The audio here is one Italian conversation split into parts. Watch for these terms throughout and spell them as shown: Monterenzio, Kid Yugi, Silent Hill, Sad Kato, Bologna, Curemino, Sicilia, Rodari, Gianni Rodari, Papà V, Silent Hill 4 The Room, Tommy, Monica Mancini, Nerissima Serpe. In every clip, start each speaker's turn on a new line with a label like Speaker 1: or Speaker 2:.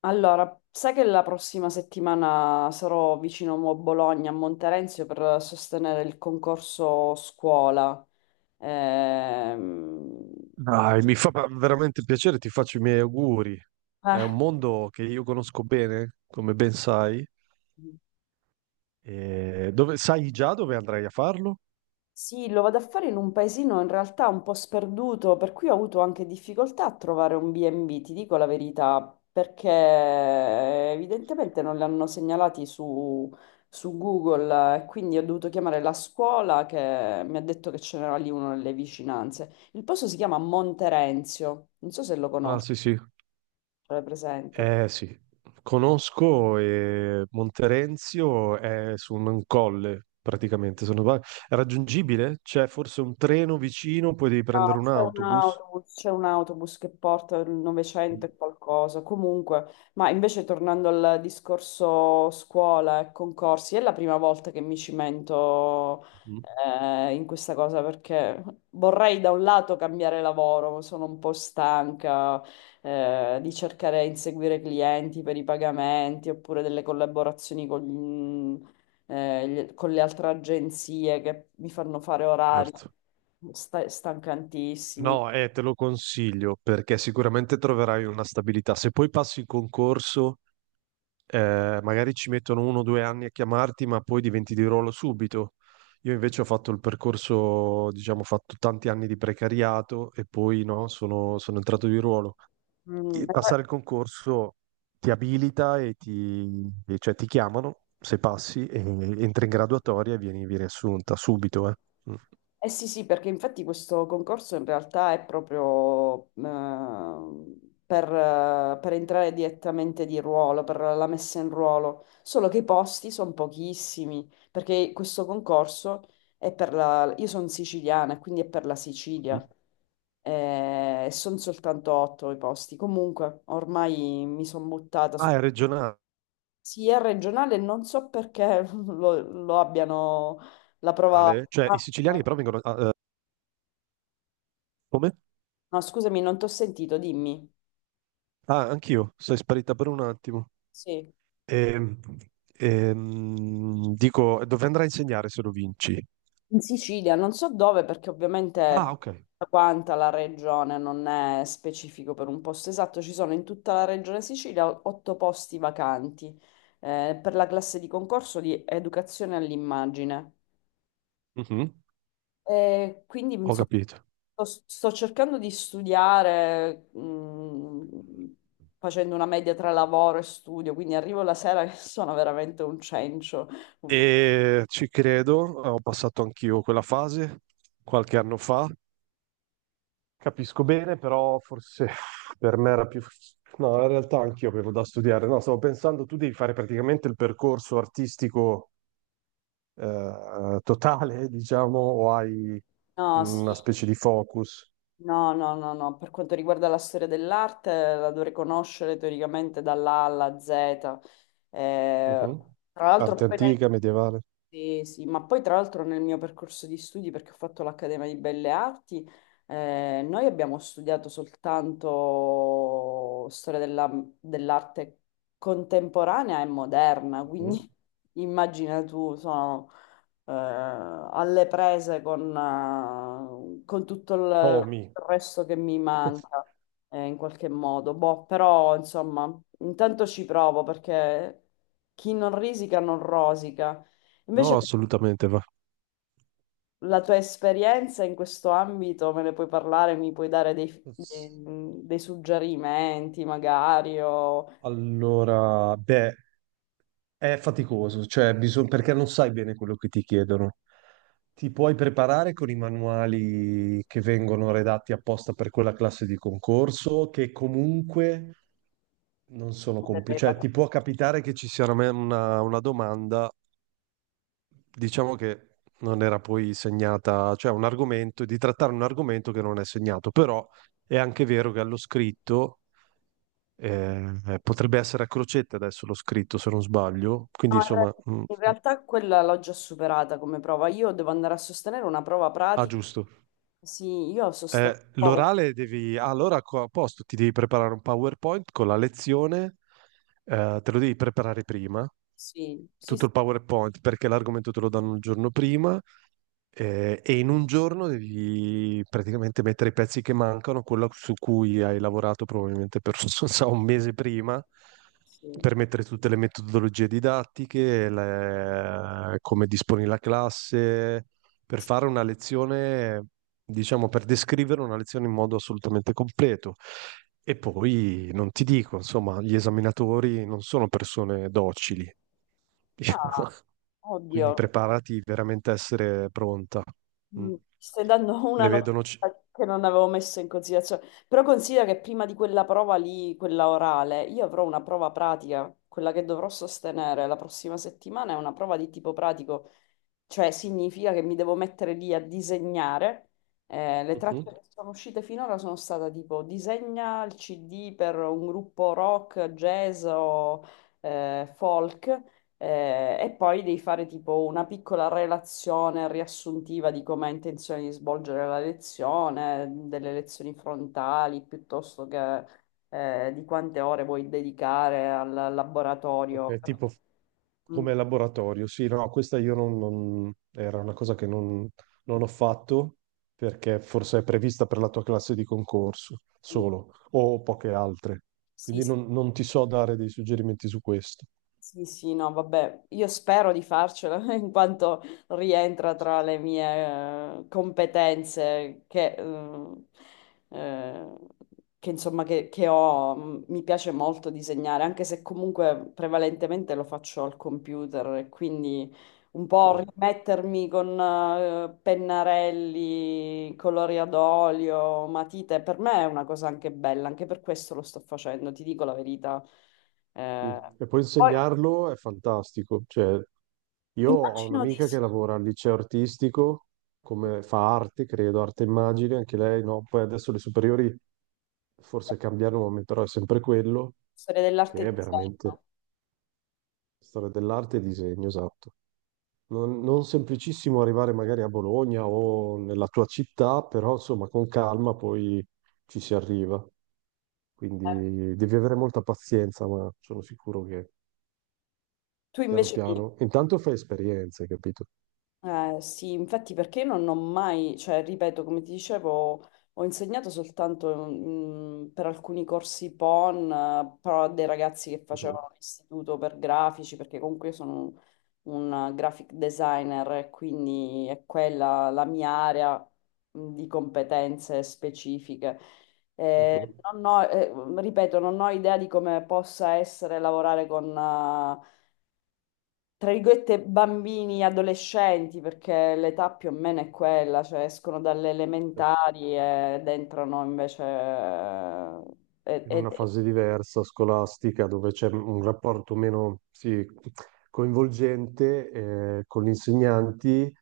Speaker 1: Allora, sai che la prossima settimana sarò vicino a Bologna, a Monterenzio, per sostenere il concorso scuola. Ehm,
Speaker 2: Dai, mi fa veramente piacere, ti faccio i miei auguri. È un mondo che io conosco bene, come ben sai.
Speaker 1: eh,
Speaker 2: E dove, sai già dove andrai a farlo?
Speaker 1: Sì, lo vado a fare in un paesino in realtà un po' sperduto, per cui ho avuto anche difficoltà a trovare un B&B, ti dico la verità, perché evidentemente non li hanno segnalati su Google e quindi ho dovuto chiamare la scuola che mi ha detto che ce n'era lì uno nelle vicinanze. Il posto si chiama Monterenzio, non so se lo
Speaker 2: Ah,
Speaker 1: conosci,
Speaker 2: sì, sì.
Speaker 1: è presente.
Speaker 2: Sì. Conosco e Monterenzio è su un colle, praticamente. Se non sbaglio. È raggiungibile? C'è forse un treno vicino, poi devi
Speaker 1: No,
Speaker 2: prendere un autobus?
Speaker 1: c'è un autobus che porta il 900 e qualcosa. Comunque, ma invece tornando al discorso scuola e concorsi, è la prima volta che mi cimento
Speaker 2: Mm.
Speaker 1: in questa cosa perché vorrei da un lato cambiare lavoro, sono un po' stanca di cercare di inseguire clienti per i pagamenti oppure delle collaborazioni con le altre agenzie che mi fanno fare orari.
Speaker 2: Certo.
Speaker 1: Stancantissimi.
Speaker 2: No, te lo consiglio perché sicuramente troverai una stabilità. Se poi passi il concorso, magari ci mettono uno o due anni a chiamarti, ma poi diventi di ruolo subito. Io invece ho fatto il percorso, diciamo, ho fatto tanti anni di precariato e poi no, sono entrato di ruolo.
Speaker 1: Mm,
Speaker 2: E
Speaker 1: eh
Speaker 2: passare il concorso ti abilita e cioè, ti chiamano, se passi, e entri in graduatoria e vieni assunta subito. Mm.
Speaker 1: sì, sì, perché infatti questo concorso in realtà è proprio per entrare direttamente di ruolo, per la messa in ruolo, solo che i posti sono pochissimi, perché questo concorso è per la. Io sono siciliana, quindi è per la Sicilia.
Speaker 2: Mm.
Speaker 1: E sono soltanto otto i posti. Comunque, ormai mi sono buttata su.
Speaker 2: Ah, è regionale?
Speaker 1: Sì, è regionale, non so perché lo abbiano la prova.
Speaker 2: Cioè, i
Speaker 1: Ah,
Speaker 2: siciliani però vengono... ah, come?
Speaker 1: no, scusami, non ti ho sentito, dimmi.
Speaker 2: Ah, anch'io, sei sparita per un attimo.
Speaker 1: Sì.
Speaker 2: Ehm, Dico, dove andrai a insegnare se lo vinci?
Speaker 1: In Sicilia, non so dove, perché ovviamente
Speaker 2: Ah, ok.
Speaker 1: tutta quanta la regione non è specifico per un posto esatto, ci sono in tutta la regione Sicilia otto posti vacanti per la classe di concorso di educazione all'immagine.
Speaker 2: Mhm.
Speaker 1: Quindi
Speaker 2: Ho
Speaker 1: insomma,
Speaker 2: capito.
Speaker 1: sto cercando di studiare, facendo una media tra lavoro e studio, quindi arrivo la sera che sono veramente un cencio.
Speaker 2: E ci credo, ho passato anch'io quella fase qualche anno fa. Capisco bene, però forse per me era più... No, in realtà anch'io avevo da studiare. No, stavo pensando, tu devi fare praticamente il percorso artistico, totale, diciamo, o hai
Speaker 1: No, sì,
Speaker 2: una specie di focus?
Speaker 1: no, no, no, no. Per quanto riguarda la storia dell'arte, la dovrei conoscere teoricamente dall'A alla Z. Eh,
Speaker 2: Mhm.
Speaker 1: tra
Speaker 2: Arte
Speaker 1: l'altro, poi
Speaker 2: antica, medievale.
Speaker 1: sì, sì, ma poi tra l'altro nel mio percorso di studi, perché ho fatto l'Accademia di Belle Arti, noi abbiamo studiato soltanto dell'arte contemporanea e moderna, quindi
Speaker 2: Mhm.
Speaker 1: immagina tu, sono alle prese con tutto il
Speaker 2: Tommy.
Speaker 1: il resto che mi manca, in qualche modo. Boh, però, insomma, intanto ci provo perché chi non risica non rosica.
Speaker 2: No,
Speaker 1: Invece
Speaker 2: assolutamente va.
Speaker 1: la tua esperienza in questo ambito me ne puoi parlare, mi puoi dare dei suggerimenti, magari, o
Speaker 2: Allora, beh, è faticoso, cioè bisogna, perché non sai bene quello che ti chiedono. Ti puoi preparare con i manuali che vengono redatti apposta per quella classe di concorso, che comunque non sono
Speaker 1: delle
Speaker 2: completi. Cioè, ti può capitare che ci sia una domanda, diciamo, che non era poi segnata, cioè un argomento, di trattare un argomento che non è segnato, però è anche vero che allo scritto. Potrebbe essere a crocetta, adesso l'ho scritto se non sbaglio, quindi
Speaker 1: No,
Speaker 2: insomma,
Speaker 1: in realtà quella l'ho già superata come prova. Io devo andare a sostenere una prova
Speaker 2: Ah,
Speaker 1: pratica.
Speaker 2: giusto.
Speaker 1: Sì, io sostengo. Oh,
Speaker 2: L'orale devi... ah, allora a posto, ti devi preparare un PowerPoint con la lezione, te lo devi preparare prima,
Speaker 1: Sì, sì,
Speaker 2: tutto
Speaker 1: sì.
Speaker 2: il PowerPoint, perché l'argomento te lo danno il giorno prima, e in un giorno devi praticamente mettere i pezzi che mancano, quello su cui hai lavorato probabilmente per, non so, un mese prima,
Speaker 1: Sì.
Speaker 2: per mettere tutte le metodologie didattiche, come disponi la classe per fare una lezione, diciamo, per descrivere una lezione in modo assolutamente completo. E poi non ti dico, insomma, gli esaminatori non sono persone docili,
Speaker 1: Ah, oddio,
Speaker 2: quindi preparati veramente a essere pronta. Mm.
Speaker 1: Stai dando una
Speaker 2: Ne
Speaker 1: notizia
Speaker 2: vedono.
Speaker 1: che non avevo messo in considerazione. Però considera che prima di quella prova lì, quella orale, io avrò una prova pratica. Quella che dovrò sostenere la prossima settimana è una prova di tipo pratico, cioè significa che mi devo mettere lì a disegnare. Le tracce
Speaker 2: Mhm.
Speaker 1: che sono uscite finora sono state tipo disegna il CD per un gruppo rock, jazz o folk. E poi devi fare tipo una piccola relazione riassuntiva di come hai intenzione di svolgere la lezione, delle lezioni frontali, piuttosto che di quante ore vuoi dedicare al laboratorio.
Speaker 2: Ok, tipo
Speaker 1: Mm.
Speaker 2: come laboratorio, sì, no, questa io era una cosa che non ho fatto perché forse è prevista per la tua classe di concorso solo o poche altre,
Speaker 1: Sì,
Speaker 2: quindi
Speaker 1: sì,
Speaker 2: non ti so dare dei suggerimenti su questo.
Speaker 1: sì, sì, no, vabbè, io spero di farcela in quanto rientra tra le mie competenze eh, che, insomma, che ho. Mi piace molto disegnare, anche se comunque prevalentemente lo faccio al computer e quindi un
Speaker 2: Sì,
Speaker 1: po' rimettermi con pennarelli, colori ad olio, matite, per me è una cosa anche bella, anche per questo lo sto facendo, ti dico la verità.
Speaker 2: sì.
Speaker 1: Eh,
Speaker 2: E poi
Speaker 1: poi
Speaker 2: insegnarlo è fantastico, cioè io ho
Speaker 1: immagino di
Speaker 2: un'amica
Speaker 1: sì,
Speaker 2: che lavora al liceo artistico, come fa arte, credo, arte e immagini, anche lei, no? Poi adesso le superiori forse cambiano nome, però è sempre quello.
Speaker 1: storia
Speaker 2: Che
Speaker 1: dell'arte e
Speaker 2: è veramente
Speaker 1: disegno.
Speaker 2: storia dell'arte e disegno, esatto. Non, non semplicissimo arrivare magari a Bologna o nella tua città, però insomma con calma poi ci si arriva.
Speaker 1: Eh,
Speaker 2: Quindi devi avere molta pazienza, ma sono sicuro che
Speaker 1: Tu
Speaker 2: piano
Speaker 1: invece mi.
Speaker 2: piano, intanto fai esperienze, capito?
Speaker 1: Sì, infatti perché non ho mai, cioè ripeto, come ti dicevo, ho insegnato soltanto per alcuni corsi PON, però a dei ragazzi che
Speaker 2: Mhm,
Speaker 1: facevano l'istituto per grafici, perché comunque io sono un graphic designer e quindi è quella la mia area di competenze specifiche.
Speaker 2: mhm.
Speaker 1: Non ho- Ripeto, non ho idea di come possa essere lavorare con tra virgolette, bambini, adolescenti, perché l'età più o meno è quella, cioè escono dalle
Speaker 2: Eh,
Speaker 1: elementari ed entrano invece ed
Speaker 2: in
Speaker 1: ed
Speaker 2: una
Speaker 1: è
Speaker 2: fase diversa, scolastica, dove c'è un rapporto meno, sì, coinvolgente, con gli insegnanti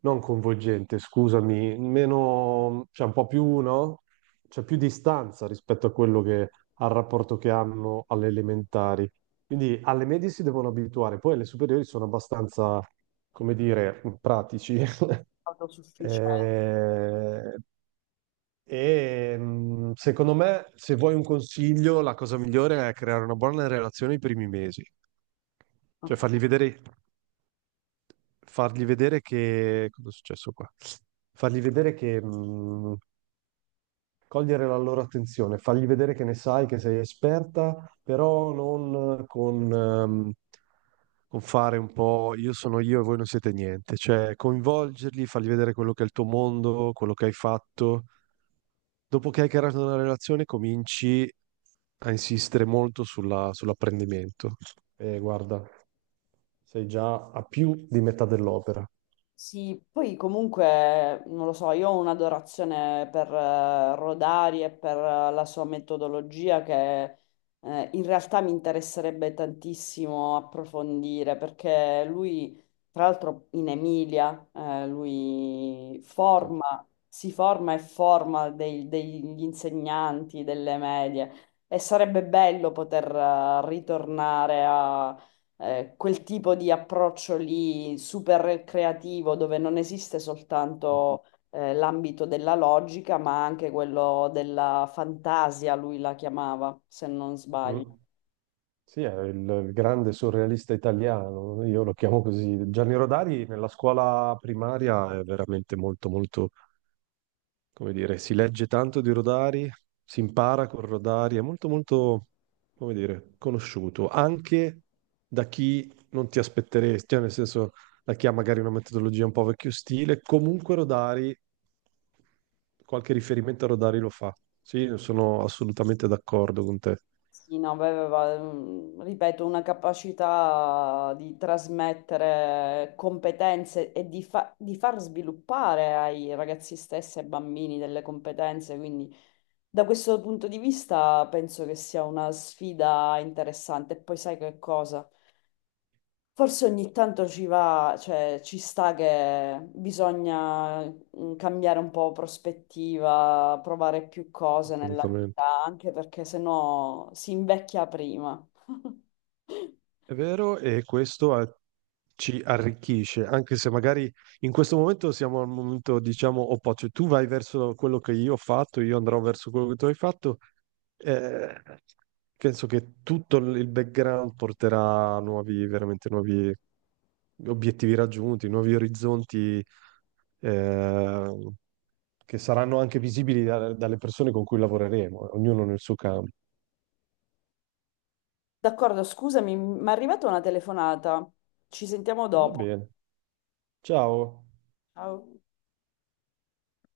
Speaker 2: non coinvolgente, scusami, meno, cioè un po' più, no? C'è più distanza rispetto a quello che, al rapporto che hanno alle elementari. Quindi alle medie si devono abituare, poi alle superiori sono abbastanza, come dire, pratici.
Speaker 1: autosufficiente.
Speaker 2: Eh, secondo me, se vuoi un consiglio, la cosa migliore è creare una buona relazione i primi mesi, cioè
Speaker 1: Ok.
Speaker 2: fargli vedere che... Cosa è successo qua? Fargli vedere che... cogliere la loro attenzione, fargli vedere che ne sai, che sei esperta, però non con, con fare un po' io sono io e voi non siete niente. Cioè, coinvolgerli, fargli vedere quello che è il tuo mondo, quello che hai fatto. Dopo che hai creato una relazione, cominci a insistere molto sull'apprendimento. E guarda, sei già a più di metà dell'opera.
Speaker 1: Sì, poi comunque, non lo so, io ho un'adorazione per Rodari e per la sua metodologia che in realtà mi interesserebbe tantissimo approfondire perché lui, tra l'altro in Emilia, lui
Speaker 2: Sì.
Speaker 1: forma, si forma e forma degli insegnanti delle medie e sarebbe bello poter ritornare quel tipo di approccio lì super creativo dove non esiste soltanto l'ambito della logica, ma anche quello della fantasia, lui la chiamava, se non
Speaker 2: Mm.
Speaker 1: sbaglio.
Speaker 2: Sì, è il grande surrealista italiano, io lo chiamo così. Gianni Rodari nella scuola primaria è veramente molto, molto, come dire, si legge tanto di Rodari, si impara con Rodari, è molto, molto, come dire, conosciuto, anche da chi non ti aspetteresti, cioè nel senso, da chi ha magari una metodologia un po' vecchio stile, comunque Rodari, qualche riferimento a Rodari lo fa. Sì, sono assolutamente d'accordo con te,
Speaker 1: Sì, no, aveva, ripeto, una capacità di trasmettere competenze e di, di far sviluppare ai ragazzi stessi e ai bambini delle competenze, quindi da questo punto di vista penso che sia una sfida interessante. E poi sai che cosa? Forse ogni tanto ci va, cioè ci sta che bisogna cambiare un po' prospettiva, provare più cose nella
Speaker 2: assolutamente.
Speaker 1: vita, anche perché sennò si invecchia prima.
Speaker 2: È vero, e questo ci arricchisce, anche se magari in questo momento siamo al momento, diciamo, opposto. Cioè, tu vai verso quello che io ho fatto, io andrò verso quello che tu hai fatto. Eh, penso che tutto il background porterà a nuovi, veramente nuovi obiettivi raggiunti, nuovi orizzonti, eh, che saranno anche visibili dalle persone con cui lavoreremo, ognuno nel suo campo.
Speaker 1: D'accordo, scusami, mi è arrivata una telefonata. Ci sentiamo
Speaker 2: Va
Speaker 1: dopo.
Speaker 2: bene. Ciao.
Speaker 1: Ciao.